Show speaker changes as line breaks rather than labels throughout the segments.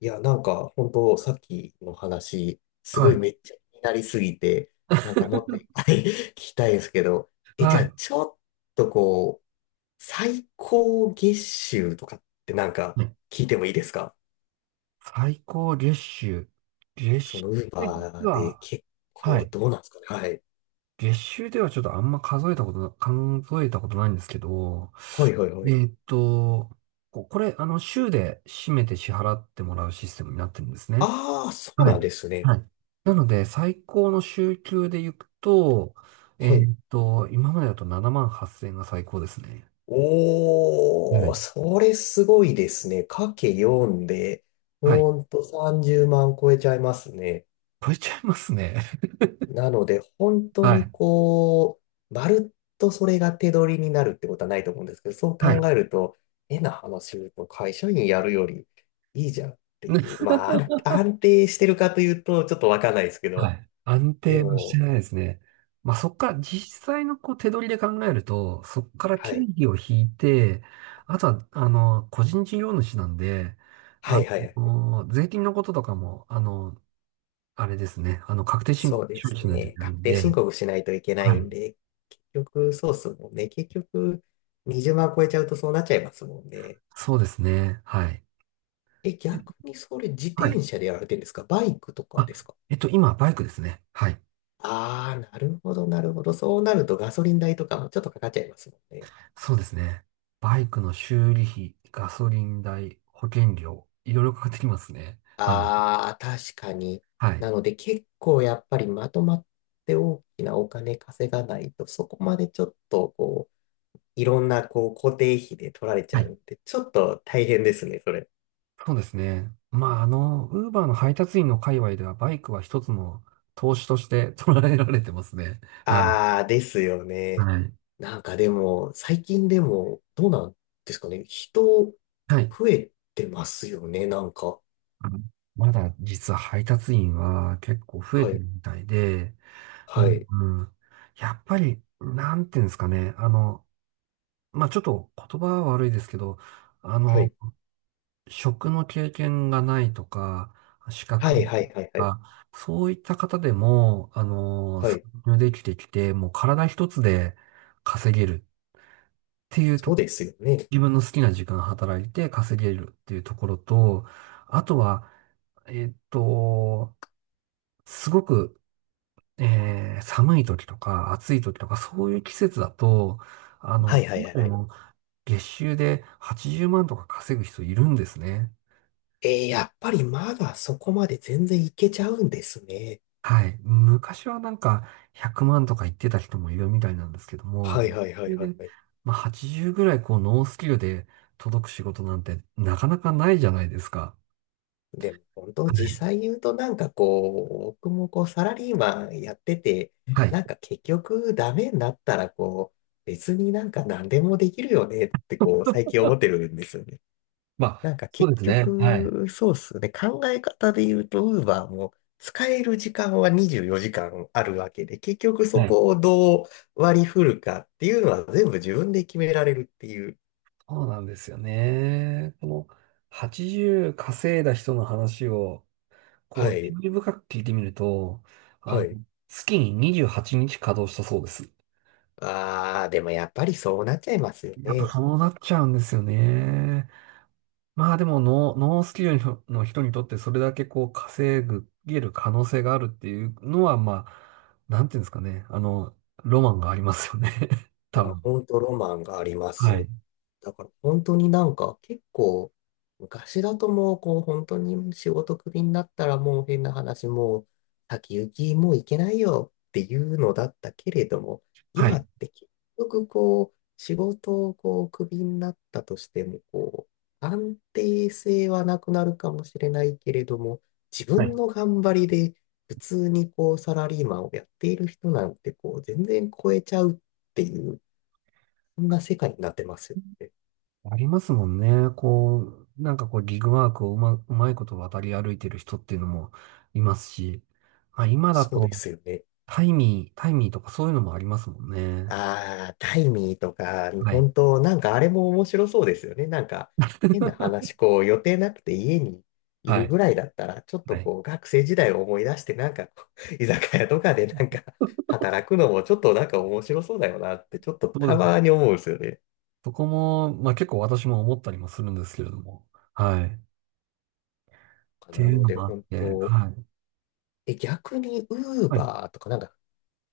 いや、なんか、本当さっきの話、す
は
ごい
い。
めっちゃ気になりすぎて、なんかもっといっぱい 聞きたいですけど、じゃ
は
あ、
い。
ちょっとこう、最高月収とかってなんか、
ね、
聞いてもいいですか？
最高月収。月
そ
収
の、ウー
で実
バーで
は、
結
は
構、
い。
どうなんですかね。はい。
月収ではちょっとあんま数えたことないんですけど、
はいはいは
え
い。
ーっと、これ、週で締めて支払ってもらうシステムになってるんですね。
ああ、そう
は
な
い。
んですね。
はい。なので、最高の週給で行くと、
はい。
今までだと7万8千円が最高ですね。は
おー、
い。
それすごいですね。かけ4で、
はい。
ほんと30万超えちゃいますね。
超えちゃいますね。
なので、本 当
は
に
い。
こう、まるっとそれが手取りになるってことはないと思うんですけど、そう
は
考
い。
えると、変な話を言うと会社員やるよりいいじゃんっていう、まあ、安定してるかというと、ちょっとわかんないですけ
は
ど、
い。安
で
定はして
も、
ないですね。まあ、そっから、実際のこう手取りで考えると、そっから
は
経
い。
費を引いて、あとは、個人事業主なんで、
は
あ
いはいはい。
税金のこととかも、あれですね、確定申
そ
告
うで
処理
す
しないとい
ね。
けない
確
ん
定
で、
申告しないといけな
は
いん
い。
で、結局、そうっすもんね。結局、20万超えちゃうとそうなっちゃいますもんね。
そうですね、はい。
え、
え
逆にそれ自
は
転
い。
車でやられてるんですか？バイクとか
あ、
ですか？
今、バイクですね。はい。
ああ、なるほど、なるほど。そうなるとガソリン代とかもちょっとかかっちゃいますもんね。
そうですね。バイクの修理費、ガソリン代、保険料、いろいろかかってきますね。はい。
ああ、確かに。
はい。
なので結構やっぱりまとまって大きなお金稼がないと、そこまでちょっとこう、いろんなこう固定費で取られち
は
ゃう
い。
んで、ちょっと大変ですね、それ。
そうですね。まあ、ウーバーの配達員の界隈ではバイクは一つの投資として捉えられてますね。はい。
ああ、ですよね。
はい。
なんかでも、最近でも、どうなんですかね。人、
はい。
増えてますよね、なんか。
あのまだ実は配達員は結構増え
は
て
い、
るみたいで、う
は
ん、
い、
うん。やっぱり、なんていうんですかね。まあ、ちょっと言葉は悪いですけど、あ
は
の、
い。
職の経験がないとか、資
は
格が
い、は
ないと
い、はい、はい。
か、そういった方でも、
は
参
い、
入できてきて、もう体一つで稼げるっていうと
そう
こ、
ですよね。
自分の好きな時間働いて稼げるっていうところと、あとは、えっと、すごく、寒い時とか暑い時とかそういう季節だと、
はいはい
今
はい
で
はい。
も月収で80万とか稼ぐ人いるんですね。
えー、やっぱりまだそこまで全然いけちゃうんですね。
はい。昔はなんか100万とか言ってた人もいるみたいなんですけども、そ
はいはいはい
れ
は
で、
いはい。
まあ、80ぐらいこうノースキルで届く仕事なんてなかなかないじゃないですか。
でも本当
はい。
実際言うとなんかこう、僕もこうサラリーマンやってて、
はい。
なんか結局ダメになったらこう、別になんか何でもできるよねってこう最近思ってるんですよね。
ま
な
あ、
んか
そう
結
ですね。はい。
局、そうっすね。考え方で言うと、ウーバーも使える時間は24時間あるわけで、結局そ
はい。
こをどう割り振るかっていうのは全部自分で決められるっていう。
そうなんですよね。この80稼いだ人の話を、こ
は
う、注
い。
意深く聞いてみると、あ
は
の、
い。
月に28日稼働したそうです。
あー、でもやっぱりそうなっちゃいますよ
やっぱ
ね。
そうなっちゃうんですよね。まあでもノースキルの人にとってそれだけこうげる可能性があるっていうのは、まあ、なんていうんですかね。ロマンがありますよね。
い
多
や、
分。
本当ロマンがありま
はい。
す。だから本当になんか結構昔だと、もうこう本当に仕事クビになったらもう、変な話、もう先行きもういけないよっていうのだったけれども、
は
今
い。
って結局こう仕事をこうクビになったとしても、こう安定性はなくなるかもしれないけれども、自
は
分
い。
の頑張りで普通にこうサラリーマンをやっている人なんてこう全然超えちゃうっていう、こんな世界になってますよね。
ありますもんね。こう、なんかこうギグワークをうまいこと渡り歩いてる人っていうのもいますし、まあ今だ
そうで
と
すよね。
タイミーとかそういうのもありますもんね。
ああ、タイミーとか、
はい。
本当なんかあれも面白そうですよね。なんか、変な話、こう、予定なくて家にい
は
る
い。
ぐらいだったら、ちょっと
はい。
こう、学生時代を思い出して、なんかこう、居酒屋とかでなんか、働くのもちょっとなんか面白そうだよなって、ちょっと
そ
た
うです。
まに思うんですよね。
そこも、まあ結構私も思ったりもするんですけれども。はい。って
な
いう
の
の
で、
もあっ
本
て、
当、
はい。
逆に、ウー
はい。
バーとか、なんか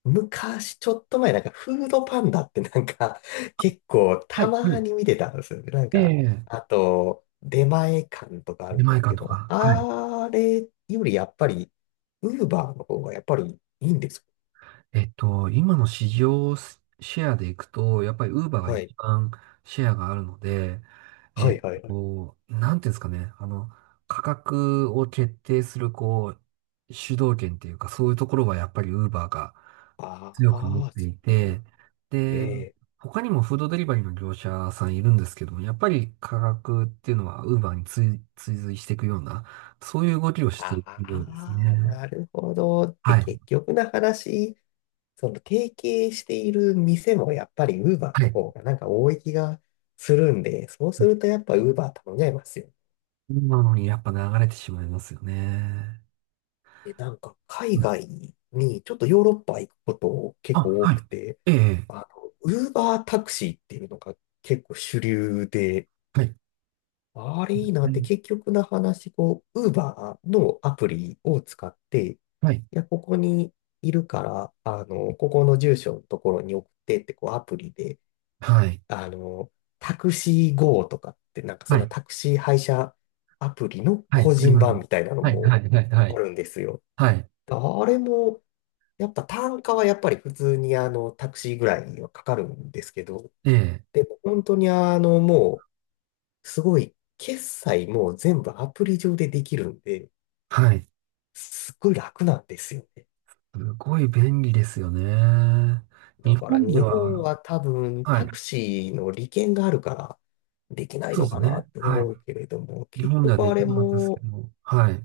昔、ちょっと前、なんか、フードパンダってなんか、結構、
は
た
い。は
ま
い。
に見てたんですよね。なん
え
か、
え、
あと、出前館とかある
出
んで
前
すけ
館と
ど、
か。はい。
あれよりやっぱり、ウーバーの方がやっぱりいいんですか？
今の市場シェアでいくと、やっぱりウーバーが
はい。
一番シェアがあるので、え
は
っ
いはいはい。
なんていうんですかね、価格を決定する、こう、主導権っていうか、そういうところはやっぱりウーバーが
あ
強く持っ
あ、
て
そ
い
うなん
て、で、
で。
他にもフードデリバリーの業者さんいるんですけども、やっぱり価格っていうのはウーバーに追随していくような、そういう動きをしているようです
ああ、
ね。
なるほど。って
はい。
結局の話、その提携している店もやっぱり Uber
は
の
い。
方がなんか多い気がするんで、そうするとやっぱ Uber 頼んじゃいますよ。
なのにやっぱ流れてしまいますよね。
で、なんか海
うん。
外にちょっとヨーロッパ行くこと結
あ、
構多
はい。
くて、
ええ、
あの、Uber タクシーっていうのが結構主流で、
はい。
あれいいな
う
って
ん、
結局の話、こう、Uber のアプリを使って、
はい。
いや、ここにいるから、あの、ここの住所のところに送ってって、こう、アプリで、
はい。
あの、タクシー GO とかって、なんかそ
は
んな
い。
タクシー配車アプリの
はい。
個
あり
人
ますね。
版みたいなの
はい。
も
はい。はい。は
あ
い。
るんですよ。
はい。
あれも、やっぱ単価はやっぱり普通にあの、タクシーぐらいはかかるんですけど、
ええ、
でも本当にあの、もう、すごい、決済も全部アプリ上でできるんで、
はい。
すっごい楽なんですよね。
すごい便利ですよね。日
だから
本で
日本
は、
は多分
は
タ
い。
クシーの利権があるからできない
そう
の
です
かな
ね。
って
はい。
思うけれども、
日
結
本では
局
で
あ
き
れ
なかったですけ
も
ど、はい。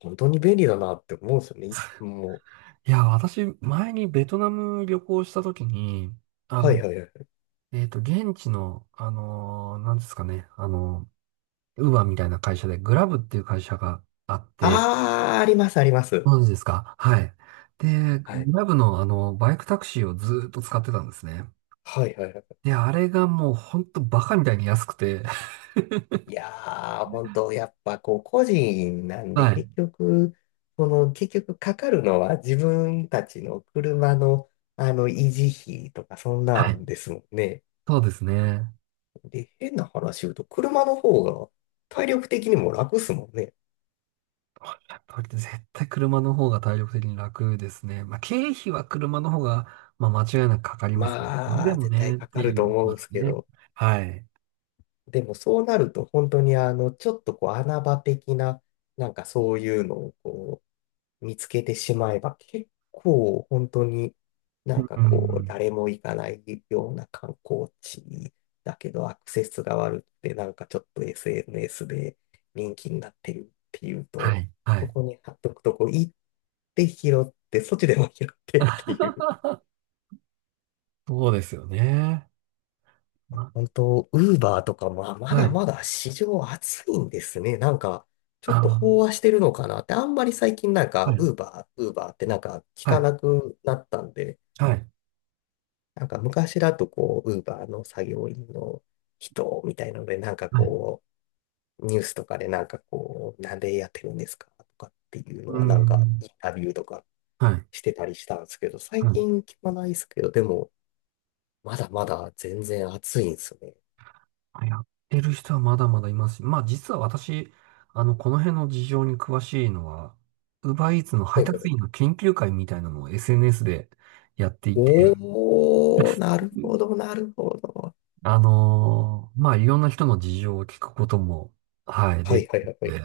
本当に便利だなって思うんですよね。もう、
いや、私、前にベトナム旅行したときに、あ
はい
の、
はいはい。
現地の、なんですかね、ウーバーみたいな会社で、グラブっていう会社があって、
あー、ありますあります。
ご存知ですか？はい。で、
はい。
グラブのバイクタクシーをずーっと使ってたんですね。
はいはいはい。
で、あれがもうほんとバカみたいに安くて、
いやー、本当やっぱこう、個人なんで、
はい。
結局、この、結局かかるのは自分たちの車の、あの、維持費とか、そんな
はい。
んですもんね。
そうですね。
で、変な話言うと、車の方が体力的にも楽っすもんね。
おっしゃる通りで絶対車の方が体力的に楽ですね。まあ、経費は車の方が、まあ、間違いなくかかりますね。それ
ま
で
あ、
も
絶
ね、
対
っ
か
て
か
い
ると
う
思
こ
うん
と
で
で
す
す
け
ね。
ど、
はい。
でもそうなると、本当にあの、ちょっとこう、穴場的な、なんかそういうのを、見つけてしまえば、結構本当になんか
う
こう
ん。
誰も行かないような観光地だけど、アクセスが悪くてなんかちょっと SNS で人気になってるっていう
は
と、
い。は
そ
い。
こに貼っとくとこう行って拾って、そっちでも拾ってっていう。
そうですよね。ま
本当、ウーバーとかもあ、ま
あ、は
だ
い。
まだ市場熱いんですね、なんか。ちょ
あ
っと飽和してるのかなって、あんまり最近なん
あ、は
か、
い、
ウーバー、ウーバーってなんか聞
は
か
い、
なくなったんで、
はい、
なんか昔だとこう、ウーバーの作業員の人みたいなので、なんか
はい、
こう、ニュースとかでなんかこう、なんでやってるんですかとかっていうの
う
はなんか
ん、
インタビューとか
はい、
してたりしたんですけど、最
は
近聞かないですけど、でも、まだまだ全然暑いんですよね。
い。やってる人はまだまだいますし、まあ実は私、この辺の事情に詳しいのは、ウーバーイーツの配
はいはいは
達員
い。
の研究会みたいなのを SNS でやっていて、
おー、なるほど、なるほど。
まあいろんな人の事情を聞くことも、はい、
は
で、
いはいはいはい。
で、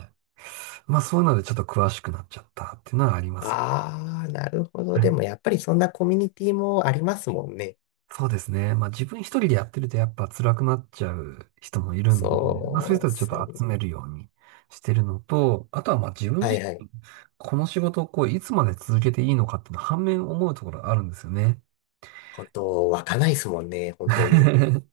まあそういうのでちょっと詳しくなっちゃったっていうのはあります。
あー、なるほど。でもやっぱりそんなコミュニティもありますもんね。
そうですね。まあ自分一人でやってるとやっぱ辛くなっちゃう人もいるんで、まあそういう
そう
人
っ
はちょっ
すよ
と
ね。
集めるようにしてるのと、あとはまあ自分
は
自
いはい。
この仕事をこういつまで続けていいのかっていうのは反面思うところがあるんですよね。
本当、湧かないですもんね、本当に。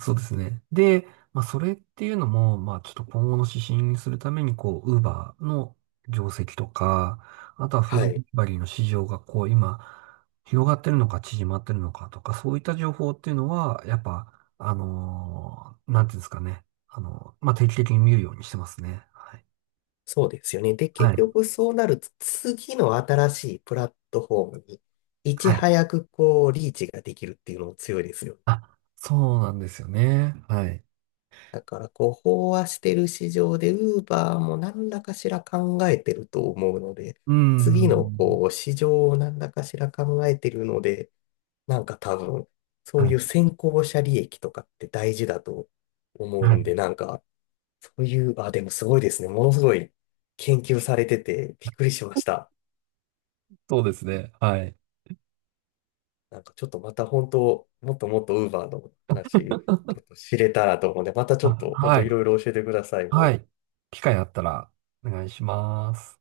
そうですね。で、まあ、それっていうのも、まあ、ちょっと今後の指針にするために、こう、ウーバーの業績とか、あとはフード
は
デ
い。
リバリーの市場が、こう、今、広がってるのか、縮まってるのかとか、そういった情報っていうのは、やっぱ、なんていうんですかね。まあ、定期的に見るようにしてますね。はい。
そうですよね。で、
は
結
い。
局そうなると、次の新しいプラットフォームに、いち
はい。
早くこう、リーチができるっていうのも強いですよ。
あ、そうなんですよね。はい。
だから、こう、飽和してる市場で、ウーバーも何らかしら考えてると思うので、
うー
次の
ん。
こう、市場を何らかしら考えてるので、なんか多分、そ
は
ういう
い。
先行者利益とかって大事だと思
は
うん
い。
で、なんか、そういう、あ、でもすごいですね。ものすごい研究されててびっくりしました。
そうですね。はい。
なんかちょっとまた本当、もっともっと Uber の話、ちょっと知れたらと思うんで、またちょっ
あ、
と本
は
当い
い。
ろいろ教えてください。
は
も
い。
う。
機会あったらお願いします。